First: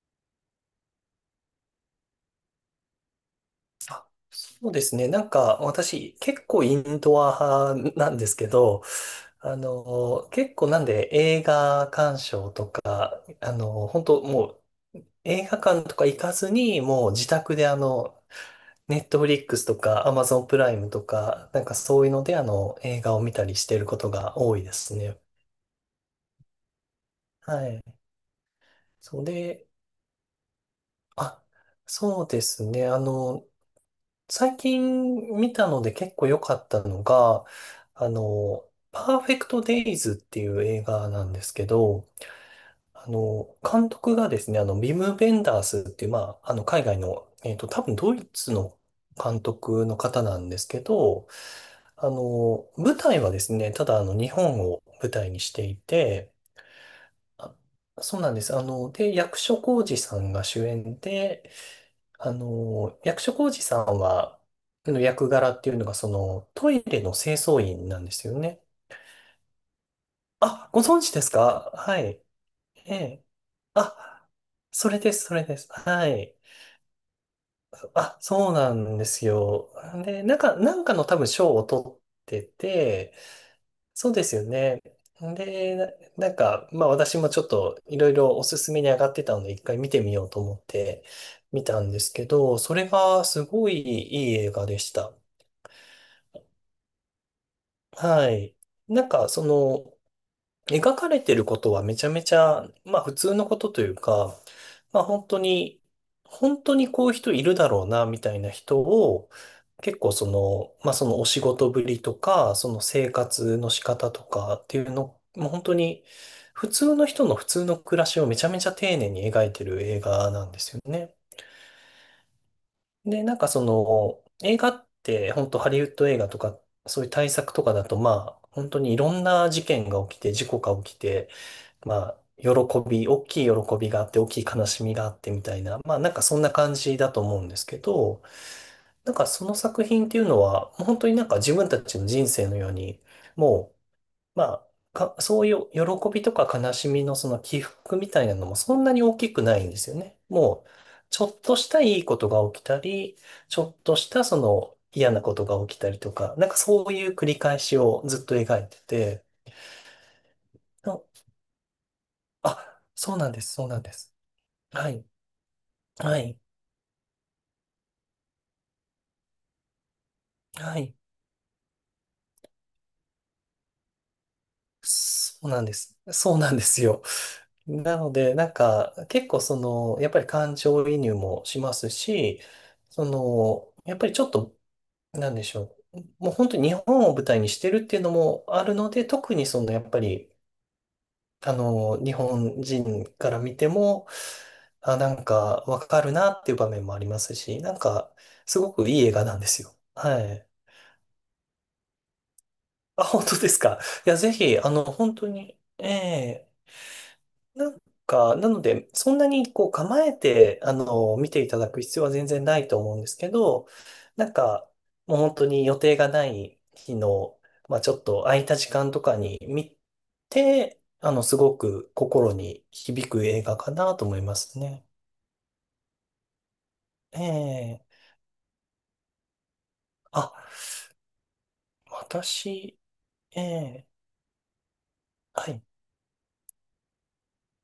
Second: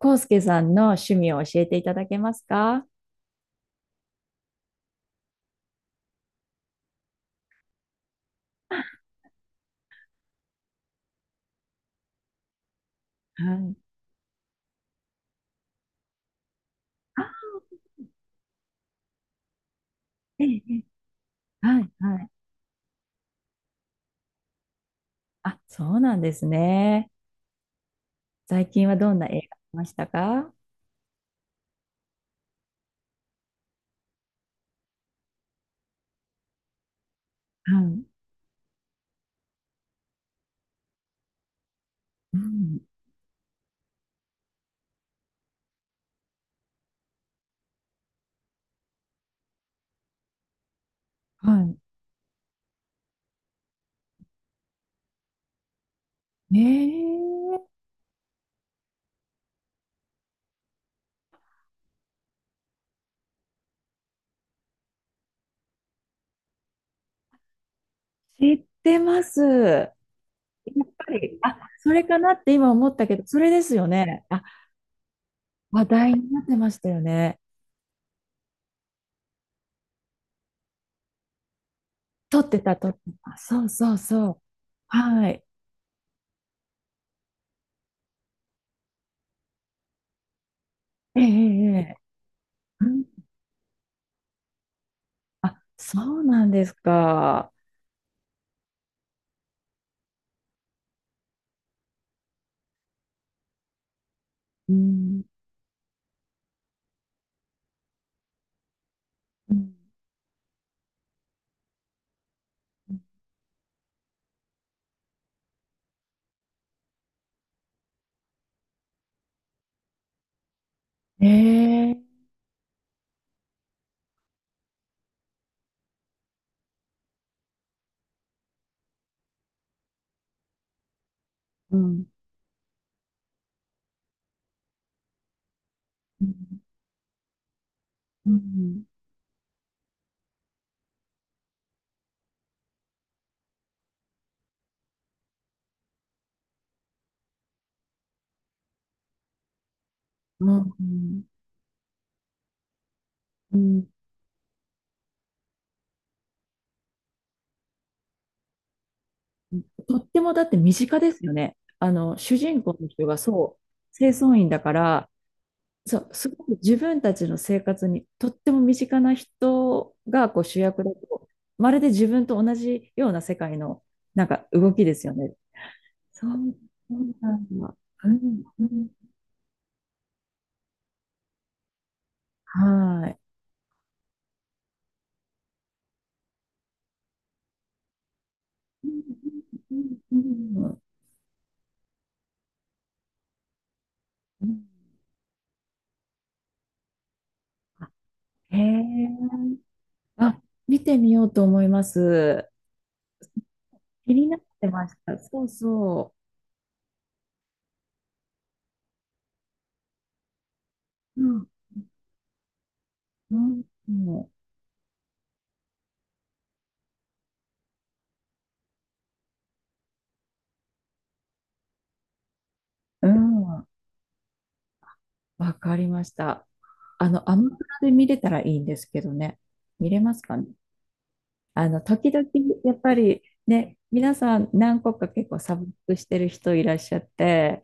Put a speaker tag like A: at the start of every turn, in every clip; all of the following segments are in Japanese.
A: 康介さんの趣味を教えていただけますか？
B: あそうですね。なんか私結構インドア派なんですけど、結構なんで映画鑑賞とか、
A: はい。
B: 本当もう映画館とか行かずに、もう自宅
A: あ、
B: でネットフリックスとかアマゾ
A: え
B: ン
A: え、
B: プ
A: え
B: ライ
A: え、
B: ムとか、なんか
A: はい、
B: そういう
A: は
B: の
A: い。
B: で映画を見たりしてることが多いですね。
A: あ、そうなんですね。
B: はい。
A: 最近はどん
B: それ
A: な映画
B: で、
A: 見ましたか？は
B: あ、そうですね。最近見たので結構良かったのが、
A: い。
B: パーフェクトデイズっていう映画なんですけど、
A: うん。
B: 監督がですね、ビム・ベンダースっていう、まあ、海外の、多分ドイツの監督の方なんですけど、
A: はい。
B: 舞台はですね、ただ日本を舞台にしていて、
A: ね
B: あ
A: え、
B: そうなんです。で、役所広司さんが主演で、役所広司さんは、の役柄っていうのが、その、トイレの清掃員なんですよ
A: 知
B: ね。
A: ってます。や
B: あ、ご
A: っ
B: 存
A: ぱ
B: 知です
A: り、あ、
B: か？
A: そ
B: は
A: れか
B: い。
A: なって今思っ
B: え
A: たけど、
B: え。
A: それですよね。
B: あ、
A: あ、
B: それです、それです。
A: 話
B: は
A: 題に
B: い。
A: なってましたよね。
B: あ、そうなんですよ。で、なんかの多分賞を取っ
A: 撮
B: て
A: ってた、撮って
B: て、
A: た。そうそう
B: そうで
A: そ
B: す
A: う。
B: よね。
A: はい。
B: で、なんか、まあ私もちょっといろいろおすすめに上がってたので、一回見てみようと思って
A: ええ、え
B: 見
A: え、
B: たん
A: ええ、
B: ですけど、そ
A: う
B: れ
A: ん、
B: がすごいいい映画でした。
A: あ、そうなんですか。
B: はい。なんか、その、描かれてることはめちゃめちゃ、まあ普通のことというか、
A: う
B: まあ
A: ん。
B: 本当に、本当にこういう人いるだろうな、みたいな人を、
A: うん、
B: 結構その、まあそのお仕事ぶりとか、その生活の仕方とかっていうの、もう本当に、普通の人の普通の暮らしをめちゃめちゃ丁寧に描いてる映画なんですよね。
A: ええ、
B: で、なんかその、映画って、本当ハリウッド映画とか、そういう大作とかだと、まあ、本当にいろんな事件が起きて、事故が起きて、
A: うん。
B: まあ、大きい喜びがあって、大きい悲しみがあってみたいな、まあ、なんか
A: う
B: そんな
A: ん。
B: 感じだと思うんですけど、
A: うん。
B: なんかその作品っていうのは、もう本当になんか自分たちの人生のように、もうまあ、そういう喜びとか悲しみのその起伏みたいなのもそんなに大きくないんですよね。
A: うん。
B: もう、
A: う
B: ち
A: ん、
B: ょっとしたいいことが起きたり、ちょっとしたその嫌なことが起きたりとか、なんかそういう繰り返しをずっと描いてて、
A: とってもだって身近で
B: あ、
A: すよね。主人公
B: あ
A: の人
B: そう
A: が
B: なんです、
A: そ
B: そうなんで
A: う、清
B: す。
A: 掃員だか
B: はい、
A: ら、そう、
B: は
A: す
B: い、
A: ごく自分たちの生活にとっても身近な人がこう主
B: は
A: 役だ
B: い。
A: と、まるで自分と同じような世界のなんか動きですよね。
B: そうなんです。
A: そう、
B: そうなんです
A: そう
B: よ。
A: なんだ。
B: な
A: う
B: ので、
A: ん、
B: なん
A: うん。
B: か、結構その、やっぱり感情移入もしますし、そ
A: はい。
B: の、やっぱりちょっとなんでしょう。もう本当に日本を舞台にしてるっていうのもある
A: う
B: の
A: ん、
B: で、特にその
A: う
B: やっ
A: ん、
B: ぱ
A: う
B: り、
A: ん、うん。
B: 日本人から見ても、
A: うん、
B: あ、なんかわかるなっていう場面もありますし、なん
A: あ、
B: か
A: へ
B: すごくいい
A: え。
B: 映画なんですよ。は
A: あ、
B: い。
A: 見てみようと思います。
B: あ、本当ですか。い
A: 気
B: や、
A: に
B: ぜ
A: なっ
B: ひ、
A: てまし
B: 本
A: た。
B: 当
A: そう
B: に、え
A: そ
B: えなんか、なので、そんなにこう構えて、
A: う。
B: 見
A: う
B: て
A: ん。
B: いただく必要は全然ないと思うんですけ
A: う
B: ど、な
A: ん。
B: んか、もう本当に予定がない日の、まあちょっと空いた時間とかに見て、すごく心に
A: う
B: 響く映画
A: ん。
B: かなと思いますね。
A: わかりました。アマプ
B: え
A: ラで
B: え
A: 見れたらいいんですけどね。見れます
B: あ、
A: かね。時々、やっぱ
B: 私、
A: りね、
B: ええ
A: 皆さん何個か結構
B: は
A: サ
B: い。
A: ブスクしてる人いらっしゃって、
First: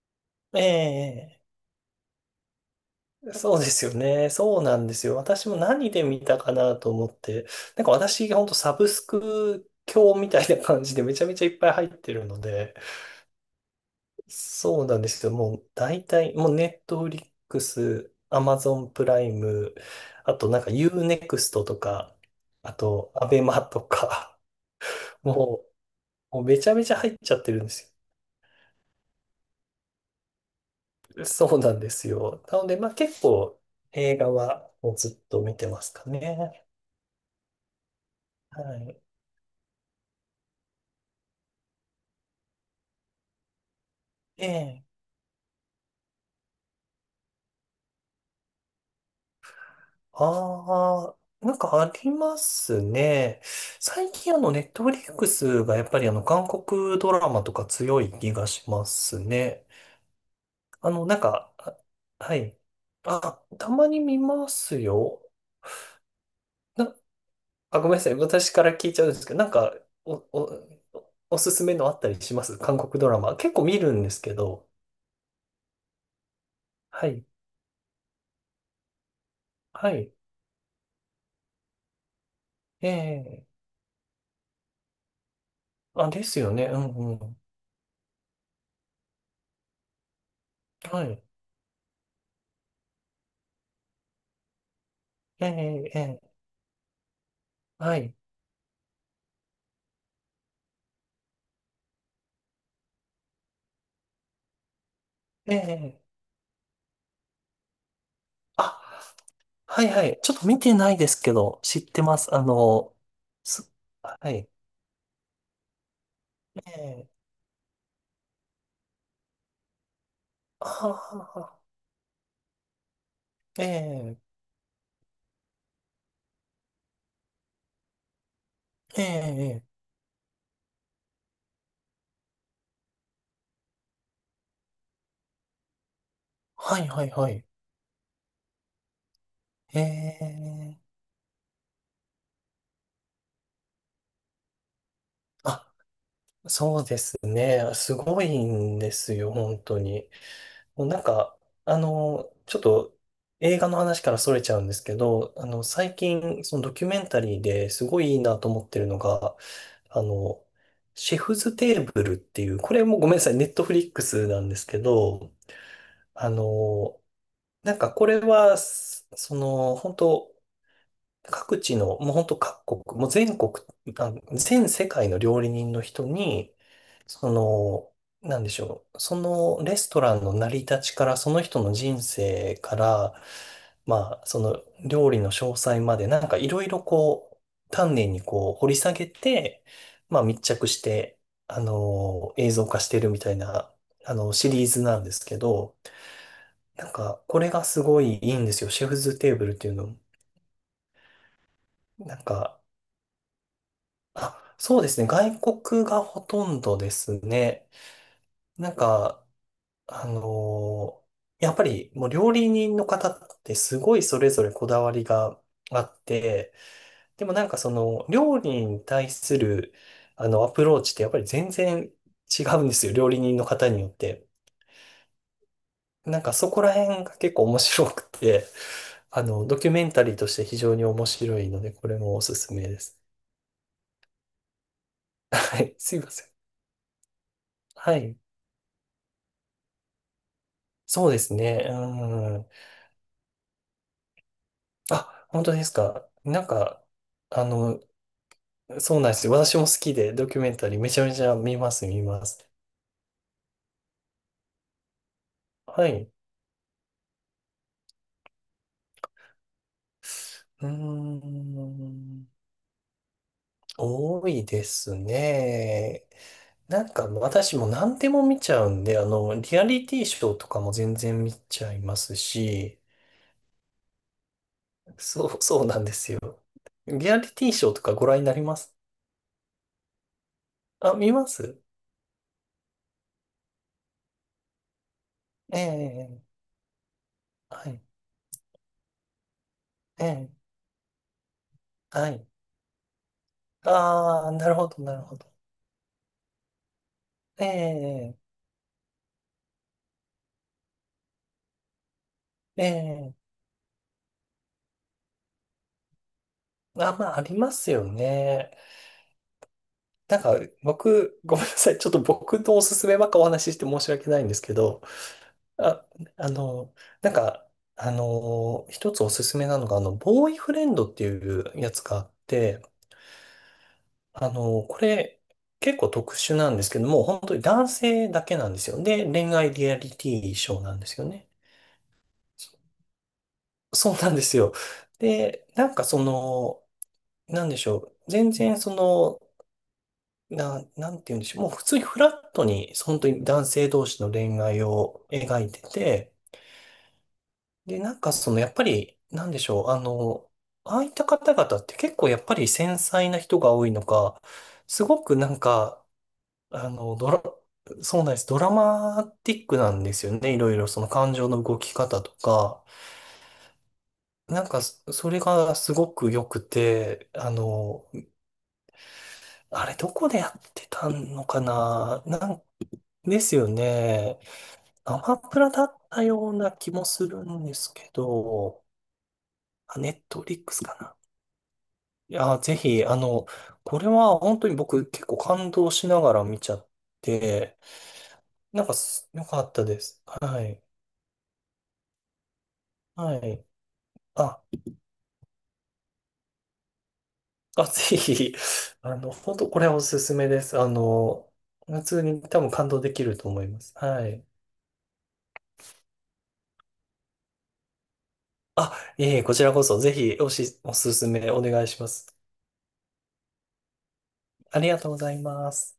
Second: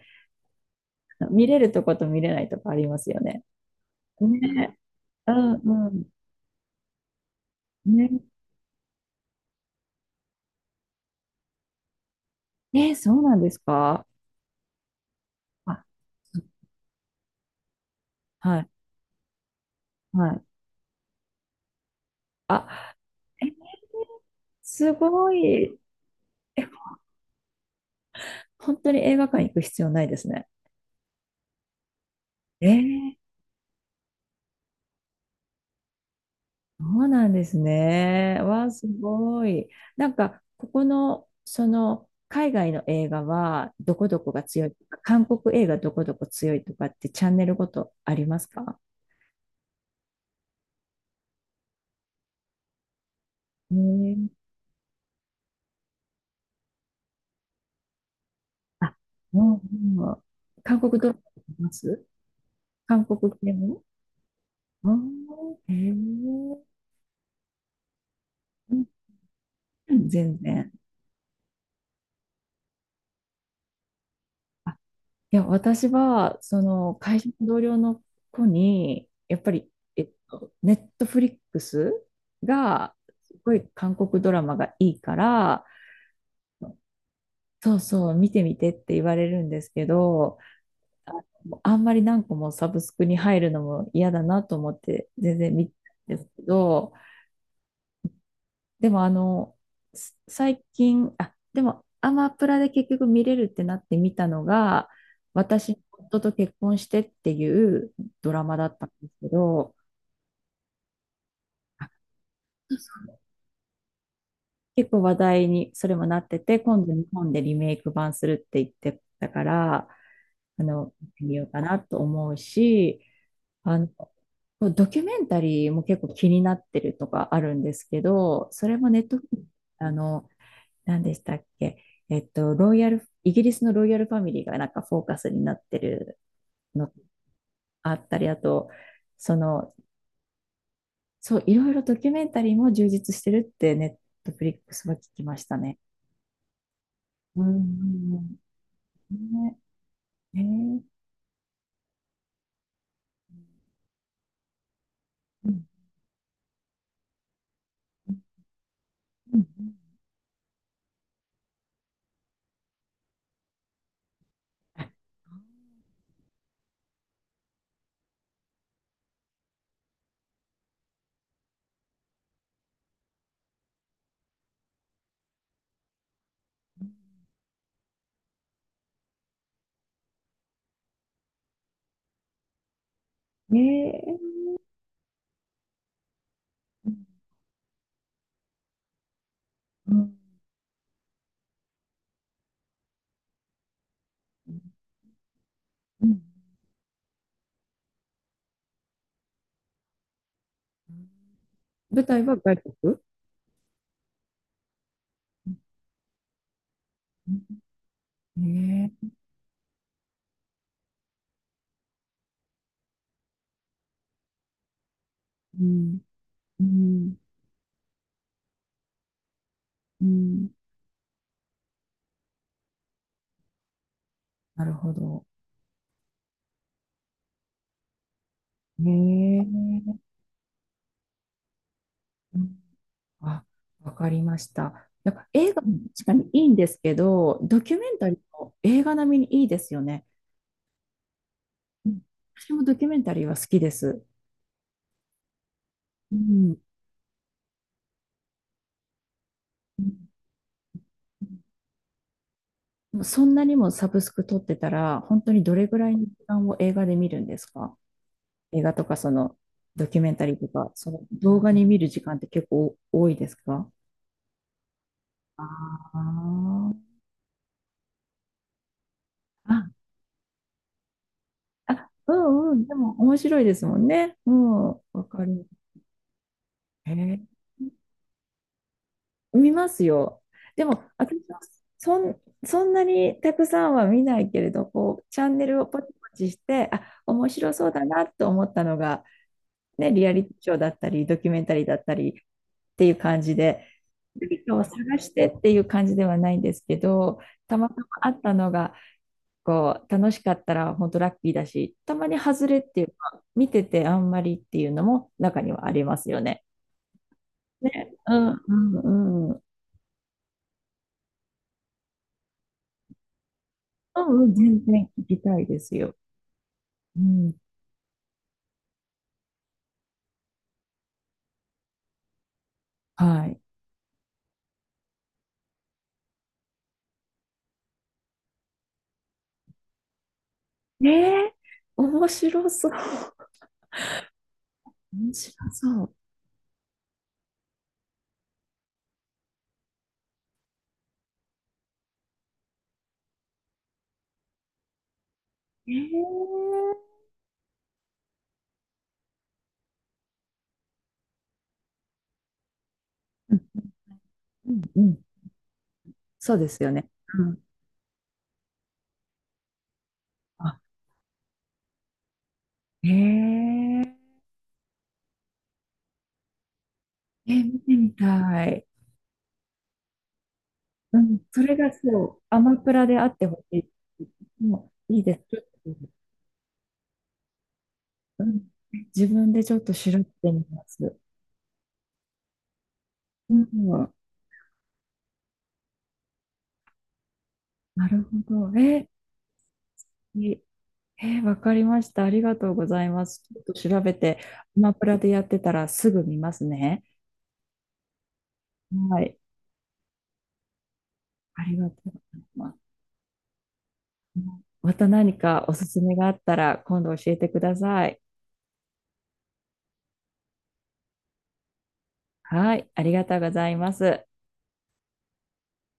B: ええ
A: 見れるとこと見れないとこありますよね。
B: そうですよね。そうな
A: ね。
B: んですよ。
A: う
B: 私
A: ん、
B: も
A: う
B: 何で
A: ん。
B: 見たかなと思って、なんか
A: ね。
B: 私が本当サブスク教みたいな感じでめちゃめちゃいっぱい入ってるので、
A: え、そうなんですか？
B: そうなんですよ。もう
A: あ、
B: 大体、もうネットフリックス、アマ
A: はい、
B: ゾンプライム、
A: は
B: あ
A: い。
B: となんか U-NEXT とか、あ
A: あ、
B: とアベ
A: え、
B: マとか、
A: すご
B: も
A: い。
B: もうめ
A: え、
B: ちゃめちゃ入っちゃってるんです
A: 本当に映画館行く必要ないですね。
B: よ。そうなんですよ。なの
A: え
B: で、まあ
A: ー、
B: 結構映画はもうずっと見てますかね。
A: そうなんですね。
B: は
A: わあ、す
B: い。
A: ごい。なんか、ここの、その、海外の映画は、どこどこが
B: え
A: 強いと
B: え
A: か、韓国映画どこどこ強いとかってチャンネルごとありますか？
B: ああ、なんかありますね。
A: え
B: 最
A: ー、
B: 近ネットフリックスがやっぱり韓国ドラマとか強い気がしま
A: あ、
B: す
A: も、
B: ね。
A: うん、うん、韓国ドラ
B: な
A: マ
B: んか、
A: 見ま
B: あ
A: す？
B: はい。
A: 韓国
B: あ、
A: 系
B: た
A: も？
B: まに見ます
A: あ
B: よ。
A: ん、えー、
B: な、あ、ごめんなさい。私から
A: う
B: 聞いちゃうんですけど、なんか、
A: ん、
B: お、
A: 全
B: お、
A: 然。
B: おすすめのあったりします韓国ドラマ？結構見るんですけど。
A: いや、私は、
B: は
A: 会
B: い。
A: 社の同僚の子に、やっぱり、
B: はい。
A: ネットフリックスが、す
B: え
A: ご
B: え
A: い韓国ドラマがいいから、
B: あ、ですよね。うんうん。
A: そうそう、見てみてって言われるんですけど、
B: は
A: あ、
B: い。
A: あんまり何個もサブスクに入るのも嫌だなと思って、全然見て
B: ええ
A: たん
B: え
A: です
B: え
A: けど、
B: はい。
A: でも最近、あ、でもアマプラで結局見れるってなって見たのが、
B: え
A: 私の
B: え
A: 夫と結婚してっていうドラマだったんです
B: あ
A: けど、
B: はいはい。ちょっと見てないですけど、知ってます。す、はい。
A: 結構話題にそれもなってて、今度日
B: ええ
A: 本でリメイク版するって言ってたから、
B: あ
A: 見てみよう
B: あ、
A: かなと思うし、あの、
B: ええ
A: ドキュメンタリーも結構気になってるとかあるんですけど、それもネ
B: え
A: ットフリ、
B: えええ
A: あの、何でしたっけ？ロイヤル、イギリスのロイヤルファミリーがなんかフォーカスになってる
B: はい
A: の
B: はいはい。
A: あったり、あと、その、
B: ええ
A: そう、いろいろドキュメンタリーも充実してるってネットフリックスは聞きました
B: あ、
A: ね。
B: そうです
A: う
B: ね。すご
A: ん。
B: いんですよ、
A: ね、
B: 本当に。
A: えー、
B: なんか、ちょっと映画の話から逸れちゃうんですけど、
A: うん、
B: 最近、そのドキュメンタリーですごいいいなと思ってるの
A: う
B: が、
A: ん。
B: あの、シェフズテーブルっていう、これもごめんなさい、ネットフリックスなんですけ
A: あ、
B: ど、あの、なんかこれは、その、本当各地の、もう本当各国、もう全国、あ、全世界の料理人の人に、その、なんでしょう、そのレストランの成り立ちから、その人の人生から、
A: えー、
B: まあ、その料理の詳細まで、なんかいろいろ
A: う
B: こう、丹念にこう掘り下げて、
A: ん。
B: まあ密着して、映像化してるみたいな、シ
A: う
B: リーズなんですけど、
A: ん。
B: なんか、これがすごいいいんですよ。シェフズテーブルっていうの。
A: 舞
B: な
A: 台
B: ん
A: は外
B: か、
A: 国？
B: あ、そうですね。外国がほとんどです
A: ん。
B: ね。なん
A: えー、
B: か、あのーやっぱりもう料理人の方ってすごいそれぞれこだわりが
A: う
B: あ
A: ん。
B: って、
A: うん。
B: でもなんかその料理に対する
A: う
B: あの
A: ん。
B: アプローチってやっぱり全然違うんですよ。料理人の方によって。
A: なるほど。
B: なんかそこら辺が結構面白くて、
A: ね、
B: ドキュ
A: え
B: メン
A: ー。
B: タリーとして非常に面白いので、これもおす
A: う
B: す
A: ん、
B: めです。
A: あ、わかりました。やっぱ映
B: は
A: 画
B: い。
A: も
B: すい
A: 確
B: ま
A: か
B: せん。
A: にいいんですけど、ドキュメ
B: は
A: ンタリ
B: い。
A: ーも映画並みにいいですよね。
B: そうですね。
A: うん、
B: うん。
A: 私もドキュメンタリーは好きです。
B: あ、本当ですか。
A: う
B: なん
A: ん、
B: か、あの、そうなんですよ。私も好きで、ドキュメンタリーめちゃめちゃ見ます、見ます。
A: そんなにもサブスク撮ってたら、本当にどれぐ
B: は
A: ら
B: い。
A: いの
B: う
A: 時間を映画で見るんですか？映画とかそのドキュメンタリーと
B: ー
A: か、その動画に見る時間って
B: ん。
A: 結構多いですか？
B: 多いです
A: あー
B: ね。なんか、私も何でも見ちゃうんで、リア
A: あ、
B: リティショーとかも全然見ちゃい
A: あ、
B: ま
A: う
B: す
A: ん、うん、で
B: し、
A: も面白いですもんね。うん、わか
B: そう、
A: る。
B: そうなんですよ。
A: へ
B: リア
A: え。
B: リティショーとかご覧になります？
A: 見ますよ。でも、
B: あ、見
A: 私
B: ま
A: は
B: す
A: そんなにたくさんは見ないけれど、こう、チャンネル
B: え
A: をポチポ
B: え、
A: チして、あ、面白そ
B: は
A: う
B: い、
A: だなと思ったのが、ね、
B: え
A: リアリ
B: え、
A: ティショーだったり、ドキュメンタリーだった
B: は
A: りっ
B: い。
A: ていう感じで、
B: ああ、
A: 何
B: なる
A: かを
B: ほ
A: 探
B: ど、なる
A: し
B: ほど。
A: てっていう感じではないんですけど、
B: え
A: たまたまあ
B: え、
A: ったのが、こう、楽しかったら本当ラッキーだし、たまに外れっ
B: え
A: ていう
B: え。
A: か、見ててあんまりっていうのも中にはありますよね。
B: あ、まあ、ありますよ
A: ね、う
B: ね。
A: ん、うん、
B: なんか、僕、ごめんなさい。ちょっと僕のおすすめばっかお話しして申し
A: う
B: 訳な
A: ん、
B: い
A: う
B: ん
A: ん、
B: ですけ
A: 全
B: ど、
A: 然聞きたいです
B: あ、
A: よ。
B: あの、
A: う
B: なん
A: ん、
B: か、一つおすすめなのが、ボーイフレンドっていうやつがあって、
A: はい。
B: これ、結構特殊なんですけども、本当に男性だけなんですよ。で、恋愛リアリティショーなんで
A: え
B: すよね。
A: え、面白そう。
B: そ うなんですよ。
A: 面白
B: で、なん
A: そ
B: か
A: う。
B: その、なんでしょう。全然その、なんて言うんでしょう。もう普通にフラットに、本当に男性同士の恋愛を描いて
A: え
B: て、
A: え、
B: で、なんかその、やっぱり、なんでしょう。ああいった方々って結構やっぱり繊細な
A: う
B: 人
A: ん、
B: が多いのか、
A: うん、う
B: す
A: ん。
B: ごくなんか、
A: そうです
B: あ
A: よね。
B: の、ド
A: う
B: ラ、
A: ん。
B: そうなんです。ドラマティックなんですよね。いろい
A: あ、
B: ろその感情の動き方とか。
A: えええ、
B: なんか、それがすごく良くて、
A: 見てみたい。
B: あれどこでやってた
A: うん、
B: のか
A: それが
B: な、
A: そう、
B: な
A: ア
B: ん
A: マプラであっ
B: で
A: て
B: す
A: ほ
B: よ
A: し
B: ね。
A: い。もう
B: ア
A: いいで
B: マ
A: す。ち
B: プ
A: ょっ
B: ラだっ
A: と、
B: たような気もするんですけ
A: うん、
B: ど、
A: 自分でちょっと
B: あ、ネ
A: 調
B: ッ
A: べて
B: トフリ
A: み
B: ック
A: ま
B: スかな。
A: す。
B: いや、ぜひ、
A: う
B: これ
A: ん、
B: は本当に僕結構感動しながら見ちゃって、
A: なるほど。
B: なんか
A: え、
B: 良かったです。
A: い
B: は
A: い、
B: い。
A: えー、わかりました。ありがとうございま
B: は
A: す。ちょっ
B: い。
A: と調べて、
B: あ、
A: アマプラでやってたらすぐ見ますね。
B: あ、ぜひ、
A: はい。
B: 本当これはおすすめです。
A: ありがと
B: 普
A: うご
B: 通
A: ざい
B: に多分
A: ます。
B: 感動できると思います。はい。
A: また何かおすすめがあったら今度教えてください。
B: あ、いえいえ、こちらこそぜひおすすめお願いします。
A: はい。ありがとうございます。
B: ありがとうございます。